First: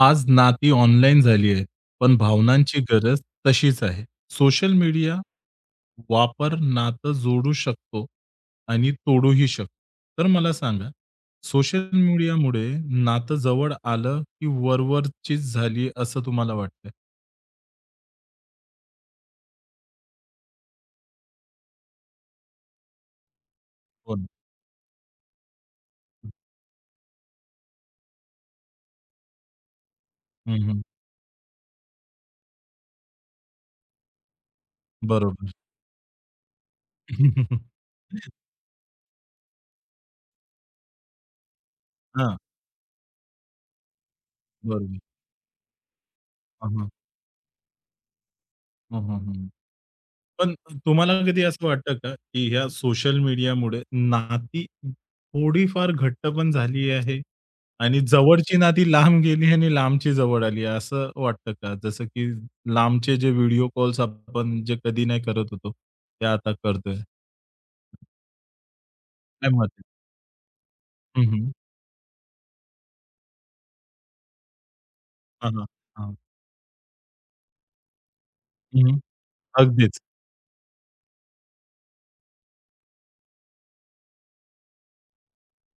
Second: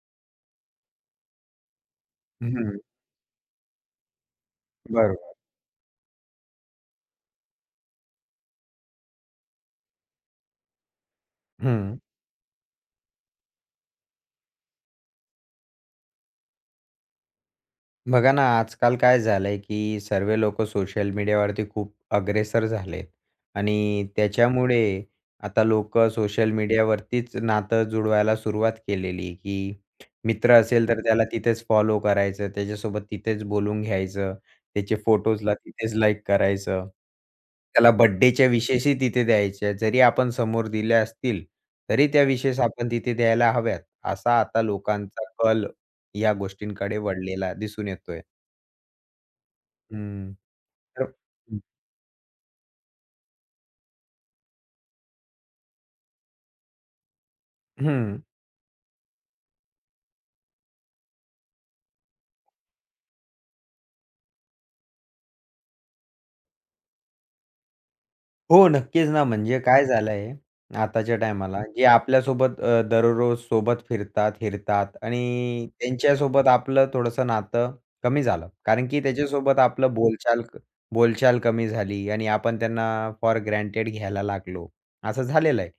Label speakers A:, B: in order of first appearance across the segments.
A: आज नाती ऑनलाईन झालीयेत, पण
B: हं.
A: भावनांची गरज तशीच आहे. सोशल मीडिया
B: बरोबर.
A: वापर नातं जोडू शकतो आणि तोडूही शकतो. तर मला सांगा, सोशल
B: हं.
A: मीडियामुळे नातं जवळ आलं, की वरवरचीच झाली, असं तुम्हाला वाटतंय?
B: बघा ना, आजकाल काय झालंय, की सर्वे लोकं सोशल मीडियावरती खूप अग्रेसर झालेत आणि
A: हो ना.
B: त्याच्यामुळे आता लोकं
A: हं.
B: सोशल मीडियावरतीच नातं जुळवायला सुरुवात केलेली, की मित्र
A: हं, हं.
B: असेल, तर त्याला तिथेच फॉलो करायचं. त्याच्यासोबत तिथेच बोलून घ्यायचं. त्याचे
A: बरोबर.
B: फोटोजला तिथेच लाईक करायचं. त्याला बर्थडेच्या विशेसही तिथे द्यायच्या. जरी आपण समोर दिल्या असतील, तरी त्या
A: हां.
B: विशेस आपण तिथे द्यायला हव्यात, असा आता
A: बरोबर.
B: लोकांचा कल या
A: हं, हं.
B: गोष्टींकडे वळलेला दिसून येतोय.
A: हं, हं, हं.
B: हं.
A: पण अ,
B: तर
A: तुम्हाला कधी
B: हं.
A: असं वाटतं का, की या सोशल मीडियामुळे, नाती थोडीफार घट्ट पण झाली आहे. आणि
B: हं.
A: जवळची नाती लांब गेली आणि लांबची जवळ आली आहे, असं वाटतं का? जसं की लांबचे जे व्हिडिओ कॉल्स आपण जे कधी नाही करत होतो, ते आता करतोय.
B: हो. नक्कीच ना.
A: क्या
B: म्हणजे
A: बात है.
B: काय झालंय आताच्या
A: हं, हं.
B: टाईमाला, की आपल्यासोबत अ, दररोजसोबत फिरतात, हीरतात
A: हां, हां.
B: आणि
A: हां.
B: त्यांच्यासोबत आपलं थोडंसं नातं कमी झालं. कारण,
A: हं.
B: की त्याच्यासोबत आपलं
A: अगदीच.
B: बोलचाल क बोलचाल कमी झाली आणि आपण त्यांना फोर ग्रँटेड घ्यायला लागलो. असं झालेलं आहे.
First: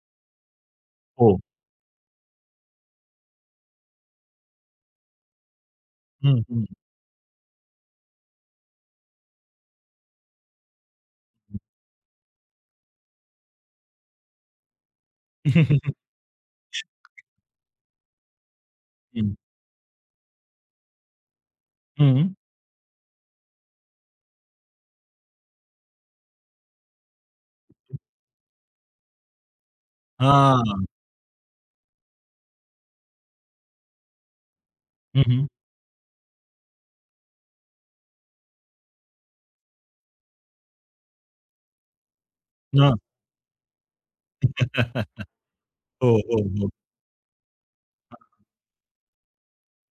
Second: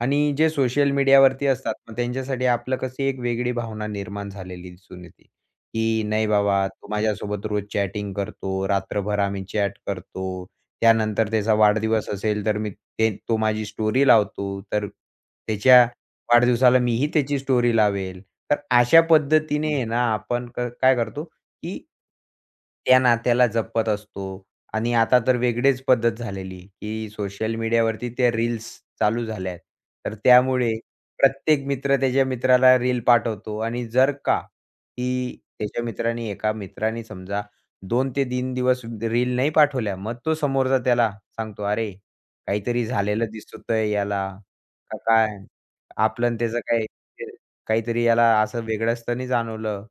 B: आणि जे सोशल
A: हो.
B: मीडियावरती असतात. मग त्यांच्यासाठी आपलं कशी एक वेगळी भावना निर्माण झालेली दिसून येते, की नाही
A: हं, हं.
B: बाबा तो माझ्यासोबत रोज चॅटिंग करतो. रात्रभर आम्ही चॅट करतो. त्यानंतर त्याचा वाढदिवस असेल, तर मी ते तो माझी स्टोरी लावतो. तर त्याच्या वाढदिवसाला मीही त्याची स्टोरी लावेल. तर अशा
A: हं.
B: पद्धतीने आहे ना, आपण क काय करतो, की
A: हं.
B: त्या नात्याला जपत असतो. आणि आता तर वेगळीच पद्धत झालेली, की सोशल मीडियावरती त्या रील्स चालू झाल्या आहेत. तर त्यामुळे
A: हां.
B: प्रत्येक मित्र त्याच्या मित्राला रील पाठवतो. आणि जर का
A: हं,
B: की
A: हं.
B: त्याच्या मित्रांनी एका मित्राने समजा 2 ते 3 दिवस रील नाही पाठवल्या, मग तो समोरचा त्याला सांगतो, अरे, काहीतरी
A: हां.
B: झालेलं दिसतंय याला, का काय.
A: हो,
B: आपलं आणि
A: हो,
B: त्याचं
A: हो.
B: काय म्हणजे काहीतरी याला असं वेगळं असताना जाणवलं,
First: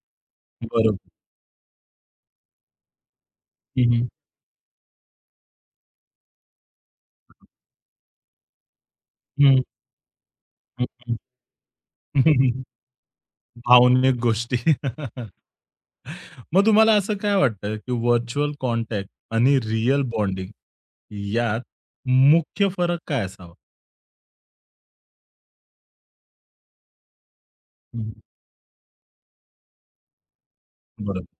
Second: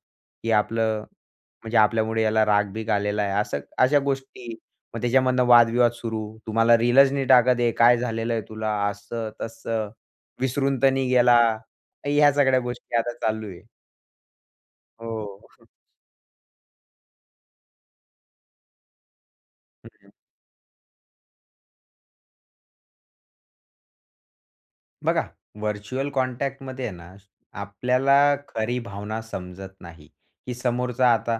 B: की आपलं
A: बरोबर.
B: म्हणजे आपल्यामुळे याला राग बिग आलेला आहे. असं
A: हं,
B: अशा
A: हं.
B: गोष्टी, मग त्याच्यामधनं वादविवाद सुरू. तू मला रिलंच नी टाकत आहे. काय झालेलंय तुला,
A: हं.
B: असं-तसं. विसरून
A: हं,
B: तर नाही
A: हं.
B: गेला. ह्या सगळ्या गोष्टी आता चालू आहे.
A: भावनिक गोष्टी.
B: हो.
A: मग तुम्हाला असं काय वाटतंय, की व्हर्चुअल कॉन्टॅक्ट आणि रिअल
B: हं.
A: बॉन्डिंग यात मुख्य फरक काय असावा?
B: बघा, व्हर्चुअल कॉन्टॅक्टमध्ये आहे ना,
A: हं, हं.
B: आपल्याला खरी भावना समजत नाही. की समोरचा,
A: बरोबर.
B: आता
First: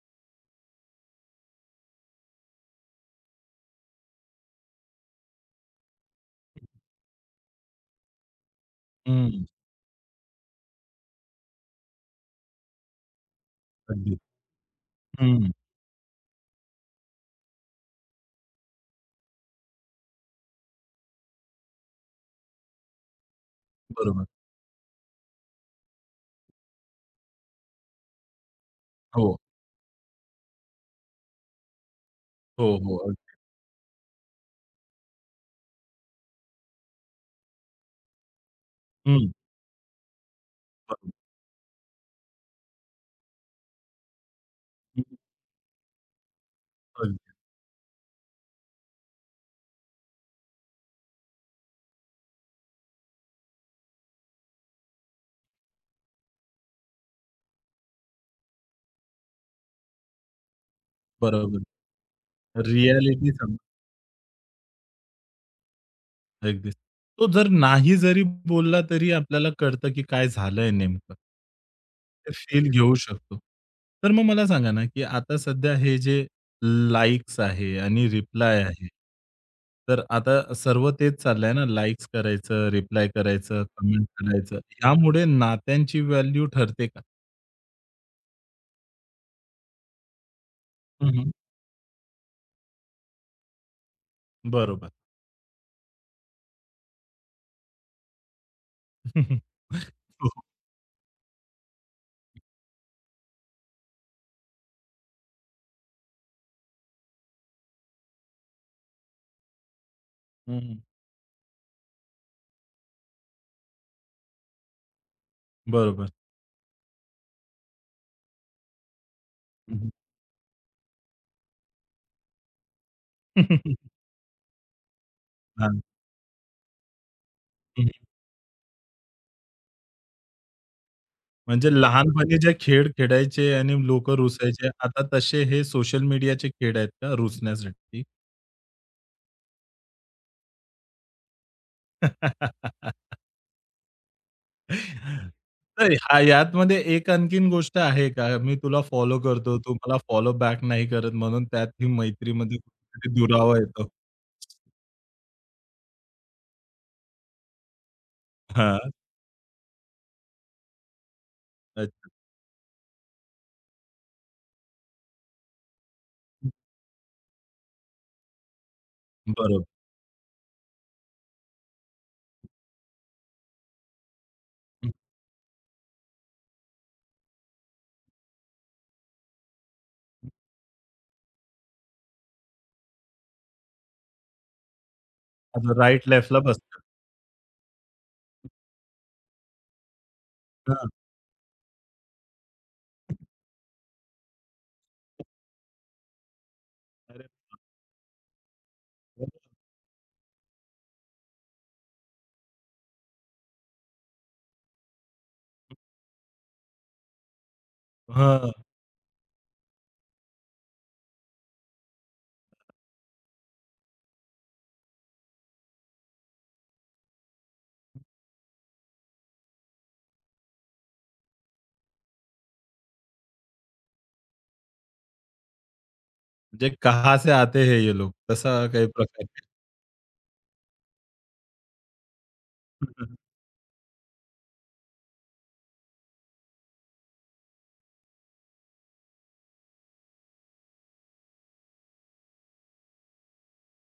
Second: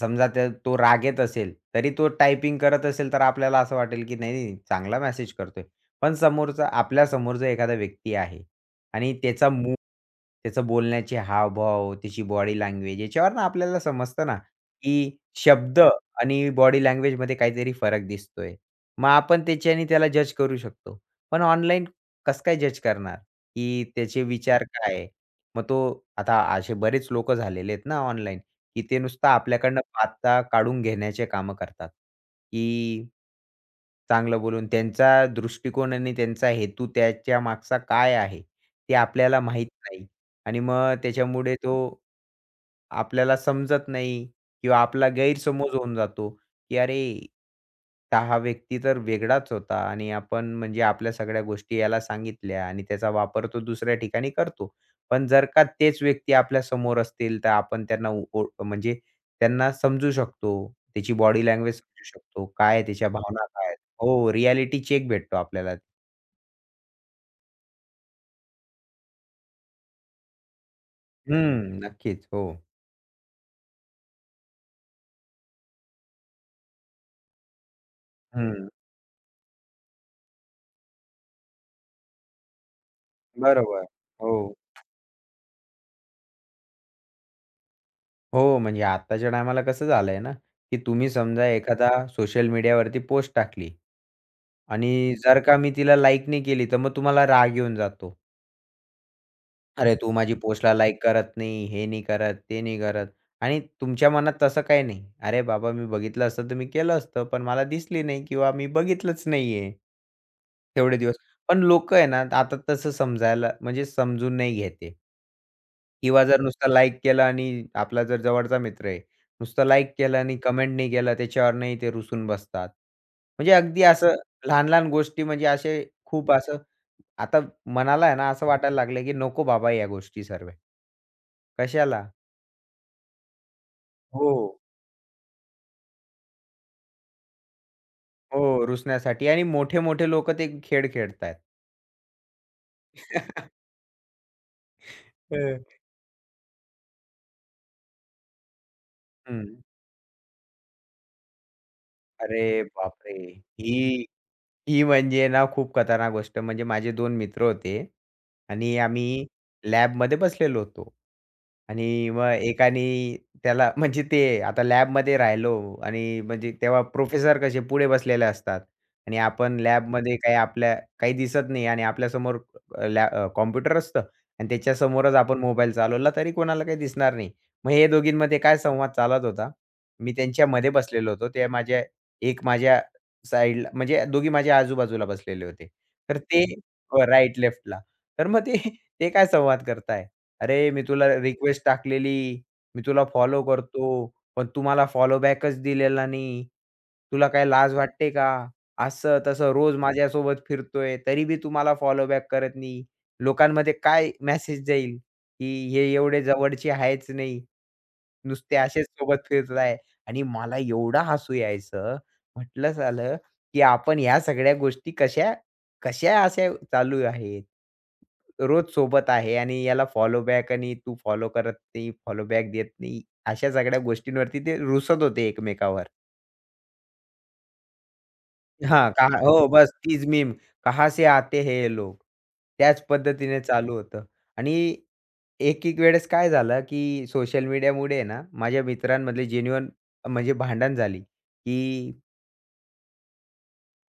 B: समजा ते तो रागेत असेल, तरी तो टायपिंग करत असेल, तर आपल्याला असं वाटेल, की नाही, नाही, नाही, चांगला मेसेज करतोय. पण समोरचा, आपल्या समोर एखादा व्यक्ती आहे आणि
A: हं.
B: त्याचं मूड, त्याचं बोलण्याचे हावभाव, त्याची बॉडी लँग्वेज, याच्यावरनं आपल्याला
A: अगदी.
B: समजतं ना, की
A: हं.
B: शब्द आणि बॉडी लँग्वेजमध्ये काहीतरी फरक दिसतोय. मग आपण त्याच्याने त्याला जज करू शकतो. पण ऑनलाइन कसं काय जज करणार, की त्याचे
A: बरोबर.
B: विचार काय? मग आता असे बरेच लोकं झालेले आहेत ना ऑनलाइन, की ते नुसतं
A: हो.
B: आपल्याकडनं बाता काढून घेण्याचे काम करतात.
A: हो, हो.
B: की,
A: अगदी.
B: चांगलं बोलून त्यांचा दृष्टिकोन आणि त्यांचा हेतू, त्याच्या मागचा काय आहे, ते
A: हं.
B: आपल्याला माहीत नाही. आणि मग त्याच्यामुळे तो आपल्याला समजत नाही किंवा आपला
A: हं.
B: गैरसमज होऊन जातो, की अरे,
A: अगदीच.
B: तर हा व्यक्ती तर वेगळाच होता आणि आपण म्हणजे आपल्या सगळ्या गोष्टी याला सांगितल्या आणि त्याचा वापर तो दुसऱ्या ठिकाणी करतो. पण जर का तेच व्यक्ती आपल्या समोर असतील, तर आपण त्यांना ओळ म्हणजे त्यांना समजू शकतो. त्याची बॉडी
A: बरोबर.
B: लँग्वेज समजू शकतो. काय आहे, त्याच्या
A: रिॲलिटी
B: भावना
A: सांग.
B: काय आहेत. हो, रिॲलिटी चेक भेटतो आपल्याला.
A: अगदीच तो जर नाही जरी बोलला तरी आपल्याला कळतं की काय झालंय नेमकं.
B: हं, नक्कीच,
A: ते
B: हो.
A: फील घेऊ शकतो. तर मग मला सांगा ना की आता सध्या हे जे लाइक्स आहे आणि रिप्लाय
B: हं.
A: आहे. तर आता सर्व तेच चाललंय ना, लाइक्स करायचं, रिप्लाय करायचं,
B: बरोबर,
A: कमेंट
B: हो.
A: करायचं. यामुळे नात्यांची व्हॅल्यू ठरते का?
B: हो म्हणजे आत्ताच्या टाईमाला कसं झालंय ना की
A: हं,
B: तुम्ही
A: हं.
B: समजा एखादा सोशल मीडियावरती पोस्ट टाकली
A: बरोबर.
B: आणि जर का मी तिला लाइक नाही केली तर मग तुम्हाला राग येऊन जातो. अरे, तू माझी
A: हो.
B: पोस्टला लाइक करत नाही, हे नाही करत, ते नाही करत आणि तुमच्या मनात तसं काही नाही. अरे, बाबा मी बघितलं असतं तर मी केलं असतं, पण मला दिसली नाही किंवा मी बघितलंच नाहीये.
A: हं, हं.
B: तेवढे दिवस पण लोकं आहे ना आता तसं समजायला म्हणजे समजून नाही घेत आहे.
A: बरोबर.
B: किंवा जर नुसता लाइक केलं आणि आपला जर जवळचा मित्र आहे. नुसतं लाइक केलं आणि कमेंट नाही केलं, त्याच्यावर नाही ते रुसून बसतात. म्हणजे अगदी असं लहान-लहान गोष्टी म्हणजे
A: हां.
B: असे खूप असं आता
A: हं.
B: मनाला आहे ना असं वाटायला लागलं की नको बाबा या गोष्टी सर्व्या
A: म्हणजे
B: कशाला?
A: लहानपणी जे खेळ खेळायचे आणि लोकं
B: हो, हो.
A: रूसायचे, आता तसे हे सोशल मीडियाचे खेळ आहेत का रूसण्यासाठी?
B: हो रूसण्यासाठी आणि मोठे-मोठे लोकं ते खेळ खेळतायेत. हं.
A: तर हा यातमध्ये एक आणखीन गोष्ट आहे का? मी तुला फॉलो करतो,
B: हं.
A: तू मला फॉलो बॅक नाही करत म्हणून त्यात ही मैत्रीमध्ये
B: अरे,
A: कधी
B: बापरे!
A: [unintelligible] दुरावा येतो.
B: ही ही म्हणजे ना, खूप खतरनाक गोष्ट. म्हणजे माझे 2 मित्र होते आणि
A: हां.
B: आम्ही लॅबमध्ये बसलेलो होतो आणि
A: अच्छा.
B: मग एकाने त्याला, म्हणजे ते आता लॅबमध्ये राहिलो आणि
A: हंं.
B: म्हणजे तेव्हा प्रोफेसर कसे पुढे बसलेले असतात आणि आपण
A: बरोब
B: लॅबमध्ये काही, आपल्या काही दिसत नाही आणि आपल्यासमोर अ, लॅ अ, कॉम्प्युटर असतं आणि
A: हंं.
B: त्याच्यासमोरच आपण मोबाईल चालवला, तरी कोणाला काही दिसणार नाही. मग हे दोघींमध्ये काय संवाद चालत होता. मी त्यांच्यामध्ये बसलेलो होतो. ते माझ्या एक माझ्या साइडला म्हणजे दोघी माझ्या आजूबाजूला बसलेले होते
A: आपल्या राइट,
B: तर
A: लेफ्टला
B: ते.
A: बसतात.
B: हो राइट, लेफ्टला. तर मग ते काय संवाद करतायत, अरे, मी
A: हां.
B: तुला रिक्वेस्ट टाकलेली. मी तुला फॉलो करतो, पण तू मला फॉलो बॅकच दिलेला नाही.
A: अरे
B: तुला काय
A: वाह!
B: लाज वाटते का?
A: बरोबर.
B: असं-तसं रोज माझ्यासोबत फिरतोय, तरी बी तू मला फॉलोबॅक करत नाही. लोकांमध्ये काय मेसेज जाईल, की हे एवढे जवळचे आहेच नाही.
A: हां,
B: नुसते
A: हां.
B: असेच सोबत फिरतायत आणि मला एवढं हसू यायचं. म्हटलं, सालं, की आपण ह्या सगळ्या गोष्टी कशा-कशा अशा चालू आहेत. रोज सोबत आहे आणि याला फॉलोबॅक आणि तू फॉलो करत नाही, फॉलो बॅक देत नाही. अशा सगळ्या गोष्टींवरती ते रुसत होते एकमेकांवर.
A: म्हणजे कहाँ से आते है ये लोग. तसा काही
B: हां. कारण
A: प्रकार आहे.
B: हो. बस तीच मीम, कहा से आते है लोग. त्याच
A: हं, हं.
B: पद्धतीने चालू होतं. आणि एक एक वेळेस काय झालं, की सोशल मीडियामुळे आहे ना माझ्या मित्रांमधले जेन्युइन म्हणजे भांडण झाली की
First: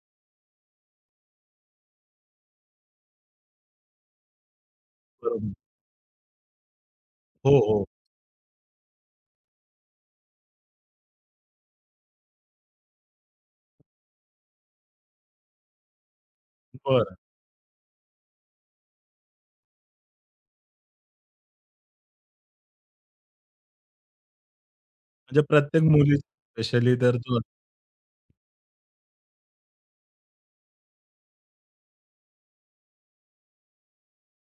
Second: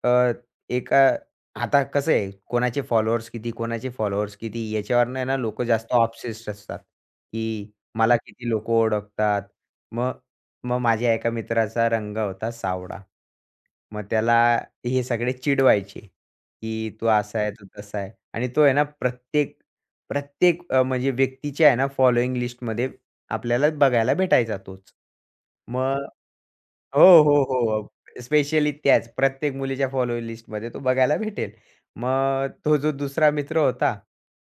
B: अ, एका आता कसं आहे, कोणाचे फॉलोवर्स किती, कोणाचे फॉलोवर्स किती, याच्यावरनं आहे ना
A: बरोबर.
B: लोकं जास्त ऑब्सेस्ड असतात,
A: हो,
B: की
A: हो.
B: मला किती लोकं ओळखतात. मग मग माझ्या एका मित्राचा रंग होता सावळा. मग त्याला हे सगळे चिडवायचे, की तू
A: बरं.
B: असा आहे, तू तसा आहे. आणि तो आहे ना प्रत्येक प्रत्येक अ, म्हणजे व्यक्तीच्या आहे ना फॉलोइंग लिस्टमध्ये आपल्याला बघायला भेटायचा तोच.
A: म्हणजे प्रत्येक
B: मग
A: मुली स्पेशली तर
B: हो,
A: तो
B: हो, हो. स्पेशली त्याच प्रत्येक मुलीच्या फॉलो लिस्टमध्ये तो बघायला भेटेल. मग तो जो दुसरा मित्र होता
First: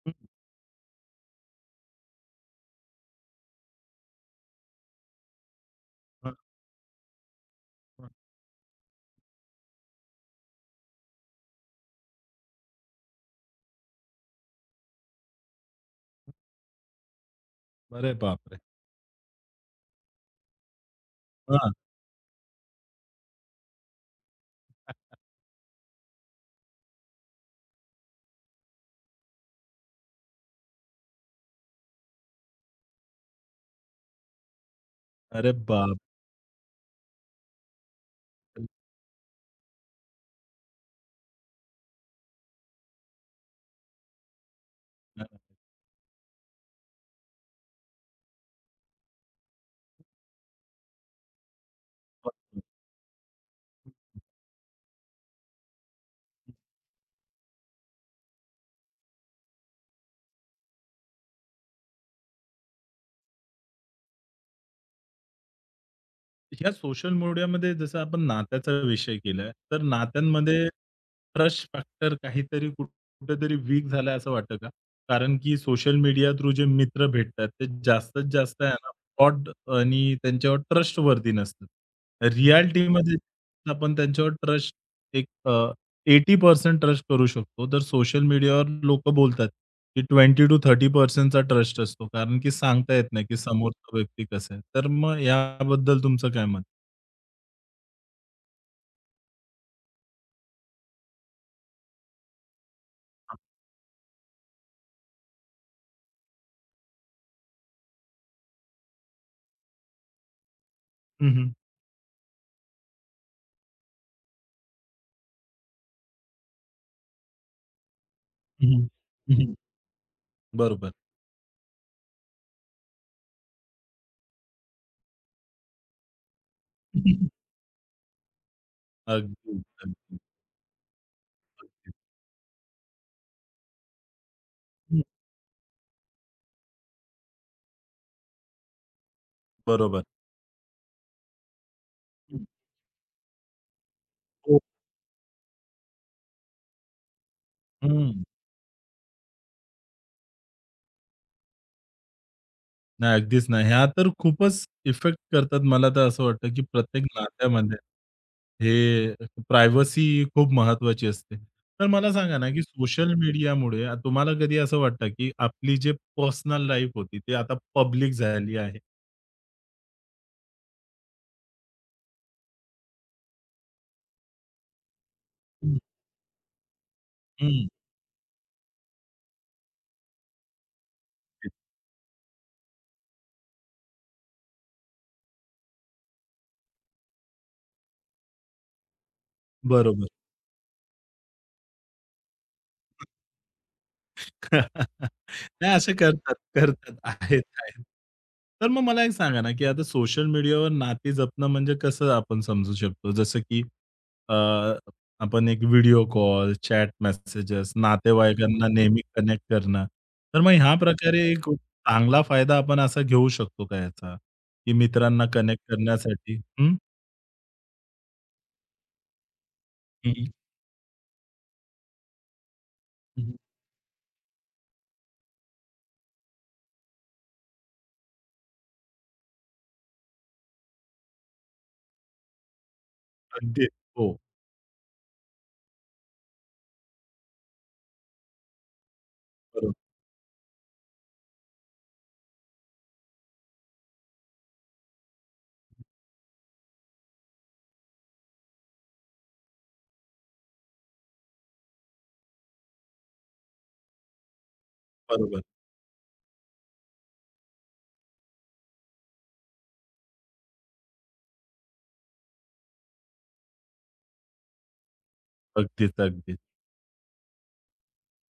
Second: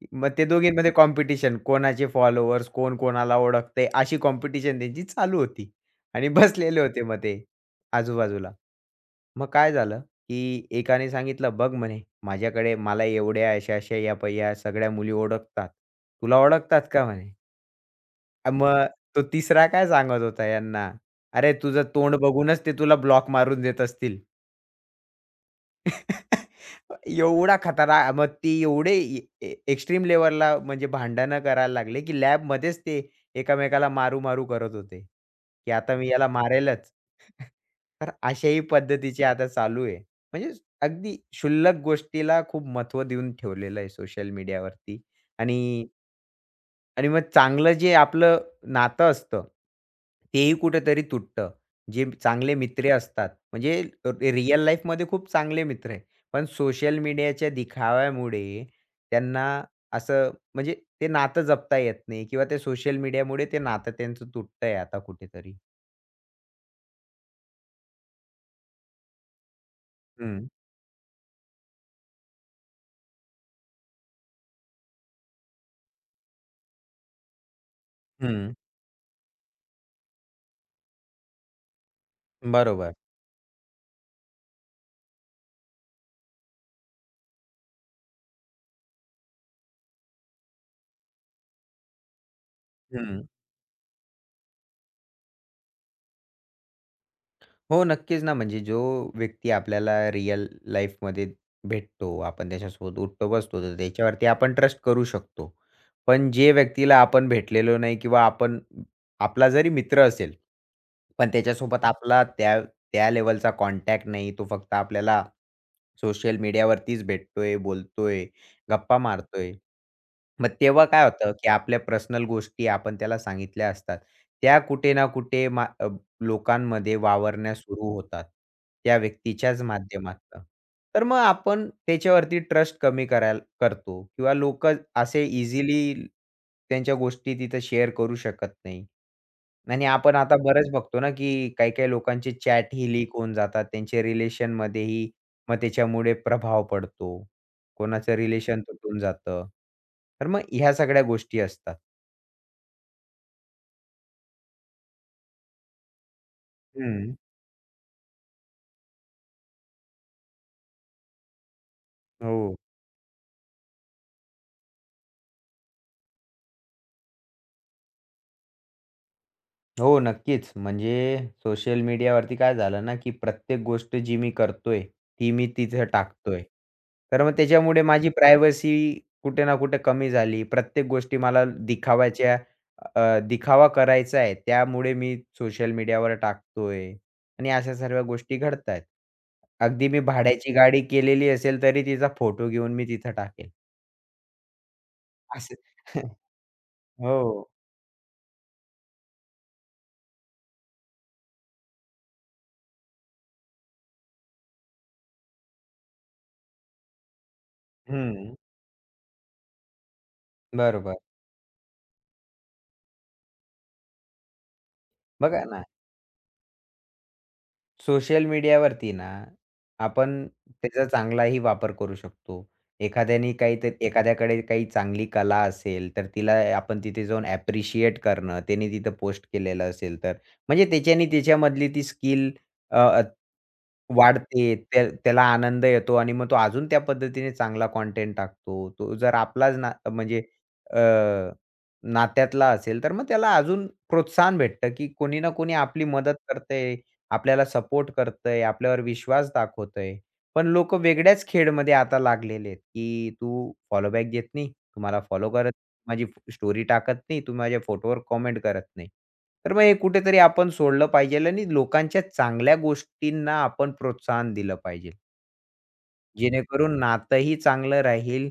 A: हं, हं.
B: मग ते दोघींमध्ये कॉम्पिटिशन, कोणाचे फॉलोवर्स, कोण कोणाला ओळखतंय, अशी कॉम्पिटिशन त्यांची चालू होती. आणि
A: हां.
B: बसलेले होते मग ते
A: हां.
B: आजूबाजूला. मग काय झालं, की एकाने सांगितलं, "बघ म्हणे माझ्याकडे मला एवढे अशा-अशा या पहा या सगळ्या मुली ओळखतात. तुला ओळखतात का म्हणे?"
A: अरे, बापरे!
B: मग, तो तिसरा काय सांगत होता हयाना? अरे,
A: हां.
B: तुझं तोंड बघूनच ते तुला ब्लॉक मारून देत असतील. एवढा खतरा मग ते एवढे ए ए एक्स्ट्रीम लेव्हलला म्हणजे भांडण करायला लागले, की लॅबमध्येच ते एकमेकाला मारू-मारू करत होते.
A: अरे
B: की आता
A: बाप
B: मी याला मारेलच. तर अशाही
A: [unintelligible]
B: पद्धतीची आता चालू आहे. म्हणजे, अगदी शुल्लक गोष्टीला खूप महत्त्व देऊन ठेवलेलं आहे सोशल मीडियावरती.
A: [unintelligible]
B: आणि आणि मग चांगलं जे आपलं नातं असतं, तेही कुठेतरी तुटतं. जे चांगले
A: [unintelligible]
B: मित्र असतात म्हणजे रिअल लाईफमध्ये खूप चांगले मित्र आहेत, पण सोशल मीडियाच्या दिखाव्यामुळे त्यांना असं म्हणजे ते नातं जपता येत नाही. किंवा ते सोशल मीडियामुळे ते नातं त्यांचं तुटतंय आता कुठेतरी.
A: या सोशल मीडियामध्ये, जसं आपण नात्याचा विषय केलाय, तर
B: हं.
A: नात्यांमध्ये ट्रस्ट फॅक्टर काहीतरी कुठ कुठेतरी वीक झालाय, असं वाटतं का? कारण, की सोशल मीडिया थ्रू जे मित्र भेटतात, ते जास्तीत
B: हं.
A: जास्त आहे ना फ्रॉड आणि त्यांच्यावर ट्रस्टवर्दी नसतं.
B: बरोबर.
A: रिॲलिटीमध्ये आपण त्यांच्यावर ट्रस्ट एक अ, 80% ट्रस्ट करू शकतो. तर सोशल मीडियावर लोकं बोलतात, की 20-30% ट्रस्ट असतो. कारण, की सांगता येत
B: हं.
A: नाही, की समोरचा व्यक्ती कसा आहे. तर मग याबद्दल तुमचं काय मत आहे?
B: हो, नक्कीच ना. म्हणजे जो व्यक्ती आपल्याला रिअल लाईफमध्ये भेटतो, आपण त्याच्यासोबत उठतो-बसतो, तर त्याच्यावरती आपण ट्रस्ट करू शकतो. पण जे व्यक्तीला आपण भेटलेलो नाही किंवा आपण आपला जरी मित्र असेल, पण
A: हं, हं.
B: त्याच्यासोबत आपला त्या त्या लेव्हलचा कॉन्टॅक्ट नाही. तो फक्त आपल्याला सोशल मीडियावरतीच भेटतोय, बोलतोय,
A: हं, हं.
B: गप्पा
A: हं,
B: मारतोय.
A: हं.
B: मग तेव्हा
A: बरोबर.
B: काय होतं, की आपल्या पर्सनल गोष्टी आपण त्याला सांगितल्या असतात. त्या कुठे ना कुठे मा अ, लोकांमध्ये वावरणे सुरू होतात, त्या
A: अगदी,
B: व्यक्तीच्याच
A: अगदी.
B: माध्यमातनं. तर मग आपण
A: अगदी.
B: त्याच्यावरती ट्रस्ट कमी करायला करतो किंवा लोक
A: हंं.
B: असे इझिली त्यांच्या गोष्टी तिथं शेअर करू शकत नाही. नाही, नाही,
A: बरोबर.
B: आपण आता बरेच बघतो ना, की काही काही लोकांचे
A: हंं.
B: चॅटही लीक होऊन जातात. त्यांचे
A: हो.
B: रिलेशनमध्येही मग त्याच्यामुळे प्रभाव पडतो. कोणाचं
A: हं.
B: रिलेशन तुटून जातं. तर मग ह्या सगळ्या गोष्टी असतात.
A: नाही. अगदीच नाही. ह्या तर खूपच इफेक्ट करतात. मला तर असं वाटतं, की प्रत्येक
B: हंं.
A: नात्यामध्ये, हे प्रायव्हसी खूप महत्त्वाची असते. तर मला सांगा ना,
B: हो.
A: की सोशल मीडियामुळे तुम्हाला कधी असं वाटतं, की आपली जी पर्सनल लाईफ होती, ती आता पब्लिक झाली आहे?
B: हो. नक्कीच, म्हणजे सोशल मीडियावरती काय झालं ना, की प्रत्येक गोष्ट जी मी करतोय ती मी
A: हं.
B: तिथं टाकतोय. तर मग
A: हं.
B: त्याच्यामुळे माझी प्रायव्हसी कुठे ना कुठे कमी झाली. प्रत्येक गोष्टी मला
A: [unintelligible]
B: दिखाव्याच्या अ, दिखावा करायचा आहे, त्यामुळे मी सोशल मीडियावर टाकतो आहे. आणि असं सर्व्या गोष्टी घडतात आहेत. अगदी मी
A: बरोबर.
B: भाड्याची गाडी केलेली असेल तरी तिचा फोटो घेऊन मी तिथं टाकेल. असं.
A: नाही असं करतात, करतात, आहेत,
B: हो.
A: आहेत. तर मग मला एक सांगा ना, की आता सोशल मीडियावर नाती जपणं म्हणजे कसं आपण समजू शकतो. जसं की अ, आपण एक व्हिडिओ कॉल, चॅट मेसेजेस,
B: हं.
A: नातेवाईकांना नेहमी कनेक्ट करणं. तर मग ह्या
B: बरोबर.
A: प्रकारे कुठ चांगला फायदा आपण असा घेऊ शकतो का याचा, की मित्रांना
B: बघा
A: कनेक्ट
B: ना.
A: करण्यासाठी? हं.
B: सोशल मीडियावरती ना, आपण
A: हं.
B: त्याचा चांगलाही वापर करू शकतो.
A: हं,
B: एखाद्याने
A: हं.
B: काही तर एखाद्याकडे काही चांगली कला असेल, तर तिला आपण तिथे जाऊन ॲप्रिशिएट करणं, त्याने तिथं पोस्ट केलेलं असेल तर. म्हणजे तेच्यानी त्याच्यामधली ती स्किल, अ,
A: अगदी. हो.
B: वाढते. त्या त्याला आनंद येतो आणि मग तो अजून त्या पद्धतीने चांगला कंटेंट टाकतो. तो जर आपलाच ना
A: बरोबर.
B: म्हणजे अ, नात्यातला असेल, तर मग त्याला अजून प्रोत्साहन भेटतं, की कोणी ना कोणी आपली मदत करतंय, आपल्याला सपोर्ट करतंय, आपल्यावर विश्वास दाखवतंय. पण लोक वेगळ्याच खेळमध्ये आता लागलेले आहेत, की तू फॉलो बॅक घेत नाही, तू मला फॉलो
A: बरोबर.
B: करत नाही, माझी स्टोरी टाकत नाही, तू माझ्या फोटोवर कमेंट करत नाही. तर मग हे कुठेतरी आपण सोडलं पाहिजे आणि लोकांच्या चांगल्या गोष्टींना आपण प्रोत्साहन दिलं पाहिजे.
A: अगदीच, अगदीच.
B: जेणेकरून नातंही चांगलं राहील,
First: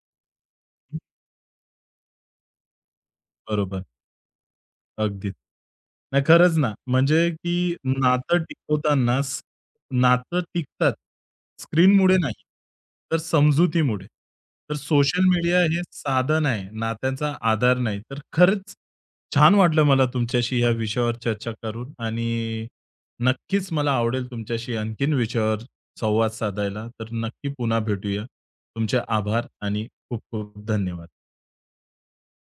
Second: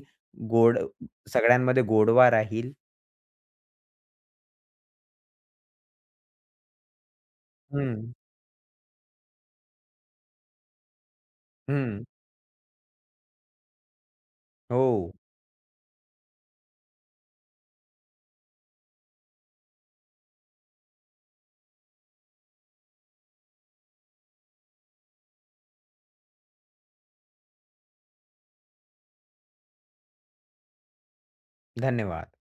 B: गोड सगळ्यांमध्ये गोडवा राहील.
A: बरोबर. अगदीच. नाही खरंच ना. म्हणजे की
B: हं.
A: नातं टिकवताना स नातं टिकतात
B: हं.
A: स्क्रीनमुळे नाही, तर समजुतीमुळे. तर
B: हो.
A: सोशल मीडिया हे साधन आहे, नात्याचा आधार नाही. तर खरंच छान वाटलं मला तुमच्याशी या विषयावर चर्चा करून आणि नक्कीच मला आवडेल तुमच्याशी आणखीन विषयावर संवाद साधायला. तर नक्की पुन्हा भेटूया. तुमचे आभार आणि खूप खूप धन्यवाद.
B: धन्यवाद.